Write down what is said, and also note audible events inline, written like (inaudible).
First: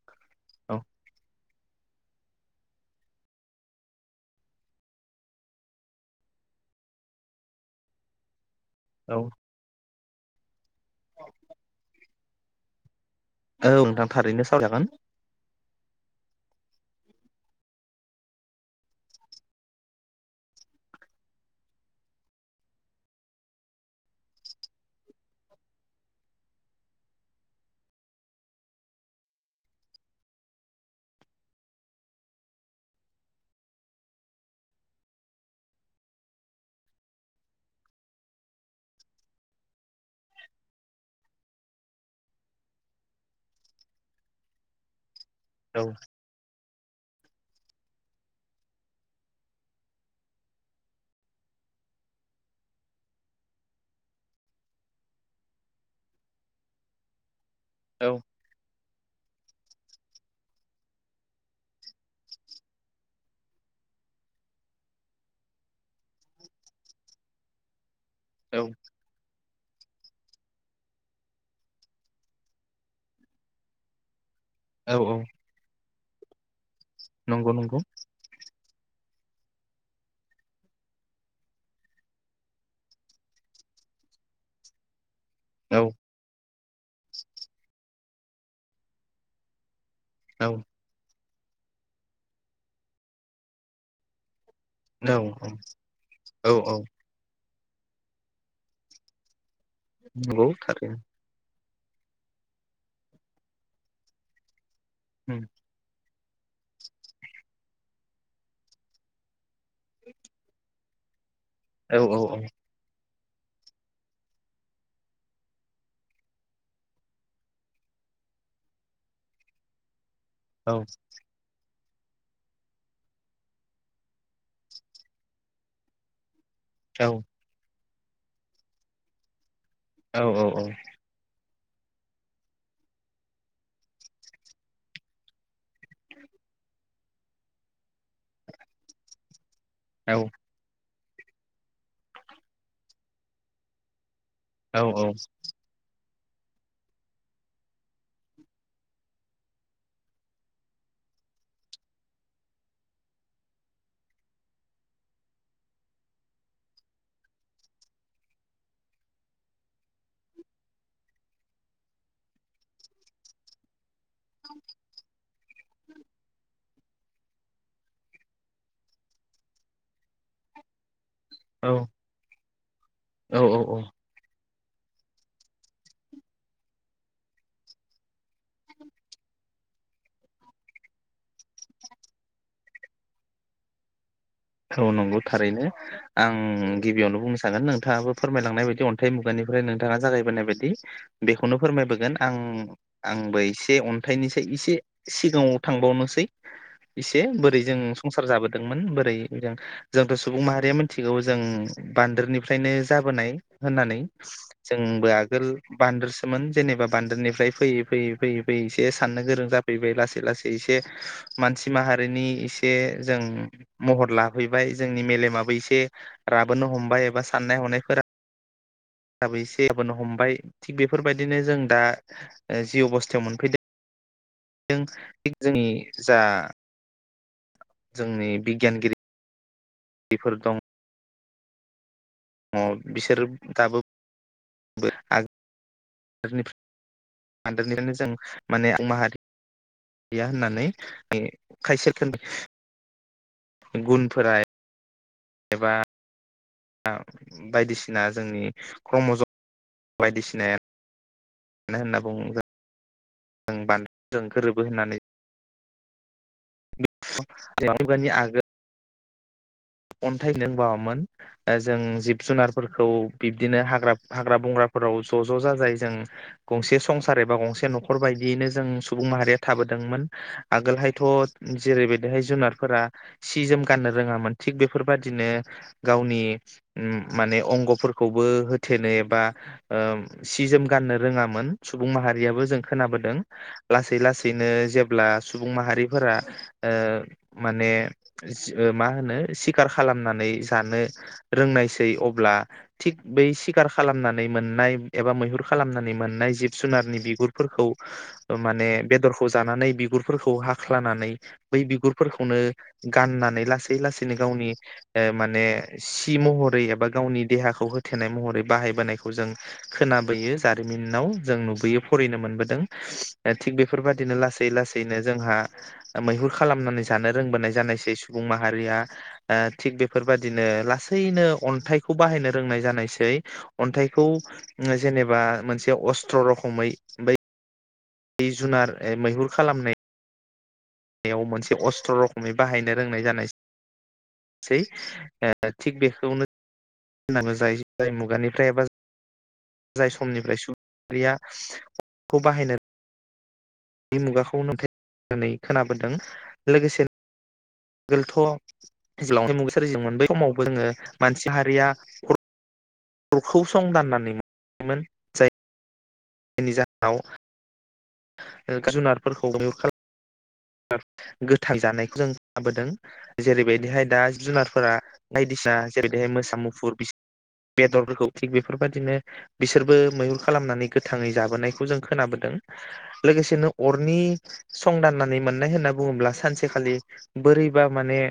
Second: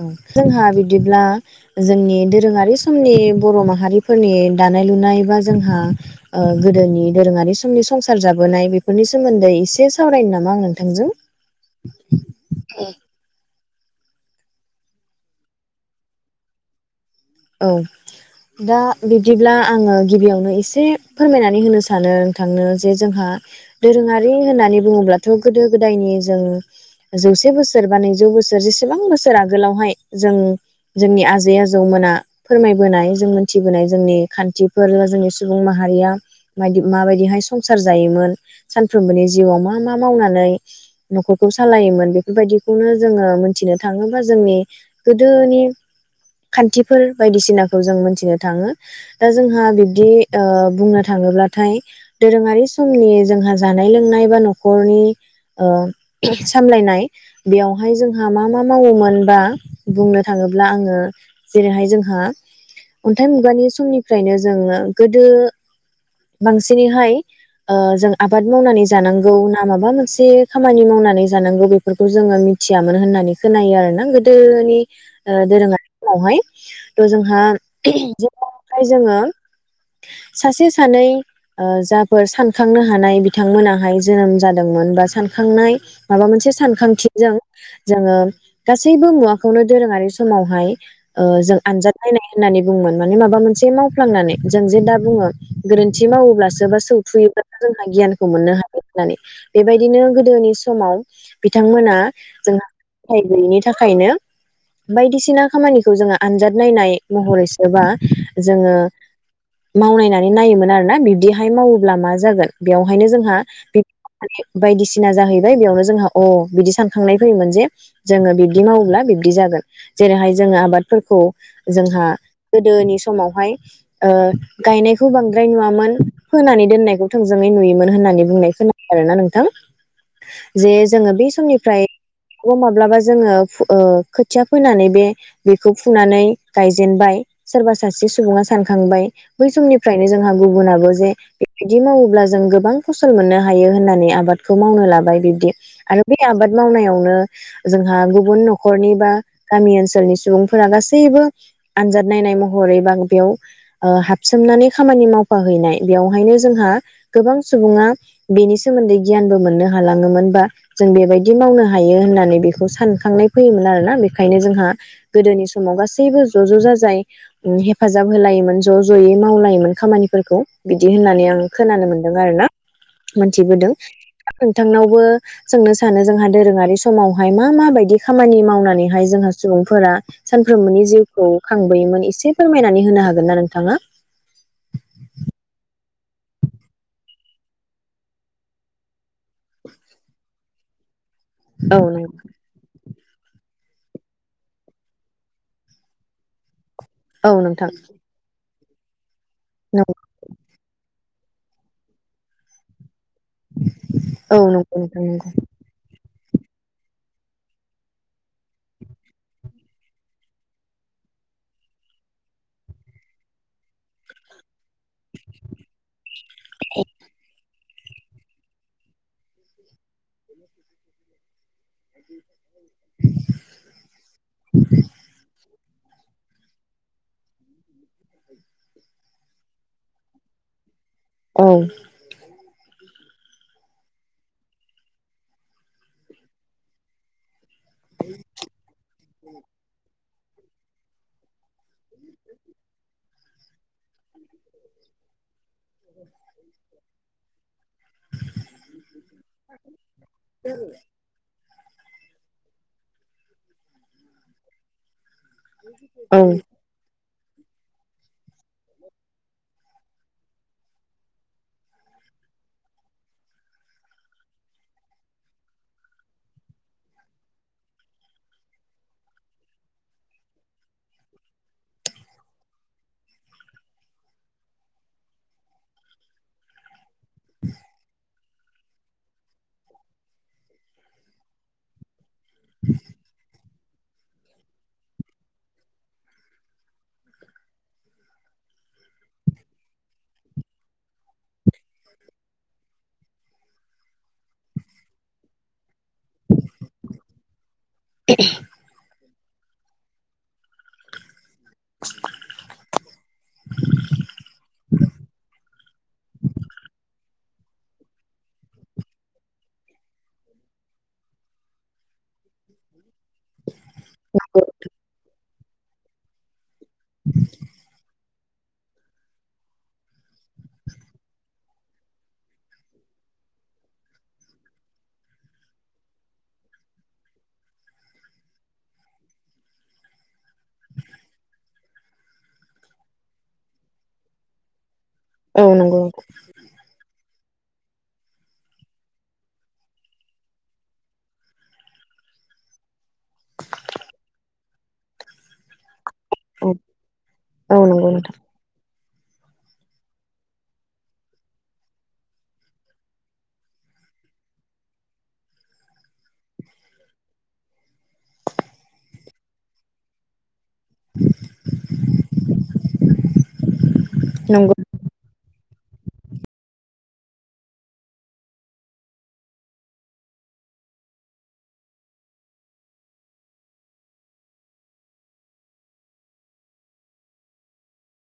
औ जोंहा औ बिदिब्ला जोंनि दोरोङारि समनि बर' माहारिफोरनि दानाय लुनाय बा जोंहा ओ गोदोनि दोरोङारि समनि संसार जाबाय नाय बेफोरनि औ सोमोन्दै एसे सावरायनो ना (unintelligible) नोंथांजों औ नोंथां थारैनो सावराय जागोन। औ दा बिदिब्ला आङो गिबियावनो एसे फोरमायनानै होनो सानो नोंथांनो जे जोंहा दोरोङारि होननानै बुङोब्लाथ' गोदो गोदायनि जों जौसे बोसोर बा नैजौ बोसोर जेसेबां बोसोर आगोलावहाय जों जोंनि आजै आजौमोना फोरमायबोनाय जों मोनथिबोनाय जोंनि खान्थिफोर बा जोंनि सुबुं माहारिया मा माबायदिहाय संसार जायोमोन सानफ्रोमबोनि जिउआव मा मा मावनानै न'खरखौ सालायोमोन बेफोरबायदिखौनो जोङो मोनथिनो थाङोबा जोंनि गोदोनि औ खान्थि फोर बायदिसिनाखौ जों मिथिनो थाङो दा जोंहा बिब्दि ओ बुंनो थाङोब्लाथाय दोरोङारि समनि जोंहा जानाय लोंनाय बा न'खरनि ओ सामलायनाय बेवहाय औ जोंहा मा मा मावोमोनबा बुंनो थाङोब्ला आङो जेरैहाय जोंहा अन्थाइ मुगानि समनिफ्रायनो जोङो गोदो बांसिनैहाय ओ जों आबाद औ मावनानै जानांगौ माबा मोनसे खामानि मावनानै जानांगौ बेफोरखौ जोङो मिथियामोन होननानै खोनायो आरोना गोदो दोनि औ औ ओ दोरोङा वहाय थ' जोंहा नंगौ नंगौ जेखाय जोङो सासे सानै ओ जाफोर सानखांनो हानाय बिथांमोनाहाय जोनोम जादोंमोन बा सान खांनाय औ माबा मोनसे सानखांथिजों जोङो गासैबो मुवाखौनो दोरोङारि औ समावहाय ओ जों आनजाद नायनाय होननानै बुंगोन माने माबा मोनसे मावफ्लांनानै जों जे दा औ बुङो गोरोन्थि औ मावोब्लासो बा औ सौथुयोब्ला जोंहा गियानखौ मोननो हायो होननानै बेबायदिनो नंगौ गोदोनि समाव थारैनो बिथांमोना जोंहा सोलोंथाय गैयिनि थाखायनो उम बायदिसिना जोङो आनजाद नायनाय महरैसोबा जोङो मावनायनानै नायोमोन आरो ना बिदिया हाय औ मावोब्ला मा औ जागोन बेयावहायनो जों बायदिसिना जाहैबाय बेयावनो जोंहा अ बिदि सानखांनाय फैयोमोन जे जोङो बिब्दि मावोब्ला बिब्दि जागोन जेरैहाय जोङो औ आबादफोरखौ जोंहा गोदोनि समावहाय ओ गायनायखौ बांद्राय नुवामोन फोनानै दोननायखौ थोंजोङै नुयोमोन होननानै बुंनाय खोनादों आरोना नोंथां औ औ जे जोङो बे समनि फ्रायबो माब्लाबा जोङो ओ खोथिया फोनानै बे बेखौ फुनानै गायजेनबाय सोरबा सासे सुबुङा सानखांबाय बै समनिफ्रायनो जोंहा गुबुनाबो जे बेबायदि मावोब्ला जों गोबां फसल मोननो हायो होननानै आबाद खौ औ मावनो लाबाय बिबदि आरो बे आबाद मावनायावनो जोंहा गुबुन न'खरनि बा गामि ओनसोलनि सुबुंफोरा गासैबो आनजाद नायनाय महरैबा बेयाव हाबसोमनानै खामानि मावफाह हैनाय बेवहायनो जोंहा गोबां सुबुङा बेनि सोमोन्दै गियानबो मोननो हालाङोमोन बा जों बेबायदि मावनो हायो होननानै बेखौ सानखांनाय फैयोमोन आरोना ओंखायनो जोंहा गोदोनि समाव गासैबो ज' ज' जाजाय हेफाजाब होलायोमोन ज' ज'यै मावलायोमोन खामानिफोरखौ बिदि होननानै आं खोनानो मोनदों आरोना औ औ मोनथिबोदों औ नोंथांनावबो जोंनो सानो जोंहा दोरोङारि समावहाय मा माबायदि खामानि मावनानैहाय जोंहा सुबुंफोरा सानफ्रोमबोनि जिउखौ खांबोयोमोन एसे फोरमायनानै होनो हागोन ना नोंथाङा औ नंगौ थारैनो आं गिबियावनो बुंनो सानो नोंथाङाबो फोरमायलांनाय बायदि अन्थाइ मुगानिफ्राय नोंथाङा जागायबोनाय बायदि बेखौनो फोरमायबोगोन आं आंबो एसे अन्थाइनिसाय एसे सिगाङाव थांबावनोसै एसे बोरै जों संसार जाबोदों दोंमोन बोरै जोंथ' सुबुं माहारिया मि थिगौ जों बान्दोरनिफ्रायनो जाबोनाय होननानै औ नंगौ जोंबो आगोल बान्दोरसो जेनेबा बान्दोरनिफ्राय फैयै फैयै फैयै फैयै एसे साननो गोरों जाफैबाय लासै लासै एसे मानसि माहारिनि एसे जों महर लाफैबाय जोंनि मेलेमाबो एसे राबोनो हमबाय एबा साननाय हनाय फोरा हिसाबै एसे हबोनो हमबाय थिग बेफोरबायदिनो जों दा जि अबस्थायाव मोनफैदों जों जोंनि जा जोंनि बिगियानगिरि बेफोर दं औ अ बिसोर दाबो आगोलनिफ्राय हादोरनिनो जों माने सुबुं माहारि गैया होननानै (unintelligible) खायसेे खोनदो गुनफोराय एबा बायदिसिना जोंनि क्र्मजन बायदिसिनाया मानो होनना बुंङोब्ला जों बान्दों गोरोबो होननानै औ (unintelligible) आगोल अन्थाइ लोंबावामोन जों जिब जुनारफोरखौ बिब्दिनो हाग्रा हाग्रा बंग्राफोराव ज' ज' जाजायै जों गंसे संसार एबा गंसे न'खर बायदियैनो जों सुबुं माहारिया थाबोदोंमोन आगोलहायथ' जेरैबायदिहाय जुनारफोरा सि जोम गाननो रोङामोन थिग बेफोरबाददिनो उम गावनि माने अंग'फोरखौबो होथेनो एबा ओ सि जोम गाननो रोङामोन सुबुं माहारियाबो जों खोनाबोदों लासै लासैनो जेब्ला सुबुं माहारिफोरा माने मा होनो सिखार खालामनानै जानो रोंनायसै अब्ला थिग बै सिखार खालामनानै मोननाय एबा मैहुर खालामनानै मोननाय जिब जुनारनि बिगुर फोरखौ माने बेदर खौ जानानै बिगुरफोरखौ हाख्लानानै बै बिगुरफोरखौनो गाननानै लासै लासै गावनि माने सि महरै एबा गावनि देहाखौ होथेनाय महरै बाहायबोनायखौ जों खोनाबोयो जारिमिनाव जों नुबोयो फरायनो मोनबोदों ओ थिग बेफोरबाददिनो लासै लासैनो जोंहा मैहुर खालामनानै जानो रोंबोनाय जानायसै सुबुं माहारिया ओ थिग बेफोरबादिनो लासैनो अन्थाइखौ बाहायनो रोंनाय जानायसै अन्थाइखौ जेनेबा मोनसे अस्थ्र' रखमै बै जि जुनार मैहुर खालामनाय आव मोनसे अस्त्र' रखमै बाहायनो रोंनाय जानायसै औ नंगौ (unintelligible) जायो जाय मुगानिफ्राय एबा जाय समनिफ्राय सु (unintelligible) याखौ बाहायनो बे मुगाखौ (unintelligible) नानै खोनाबोदों लोगोसे औ नंगौ नोंथां जज्लां मुगसारि जों बै समावबो जोङो मानसि हारिया अरखौ सं दाननानै मोनोमोन जाय जायनि जाहोनाव जुनारफोरखौ मैहुर खालाम गोथां जानाय जों लााबोदों जेरैबायदिहाय दा नंगौ जुनारफोरा बायदिसिना जेरैहाय मोसा मुफुर बेदरफोरखौ थि बेफोरबायाददिनो बिसोरबो मैहुर खालामनानै गोथाङै जाबोनायखौ जों खोनाबोदों लोगोसेनो अरनि संदाननानै मोननाय होननानै बुङोब्ला सानसेखालि बोरैबा माने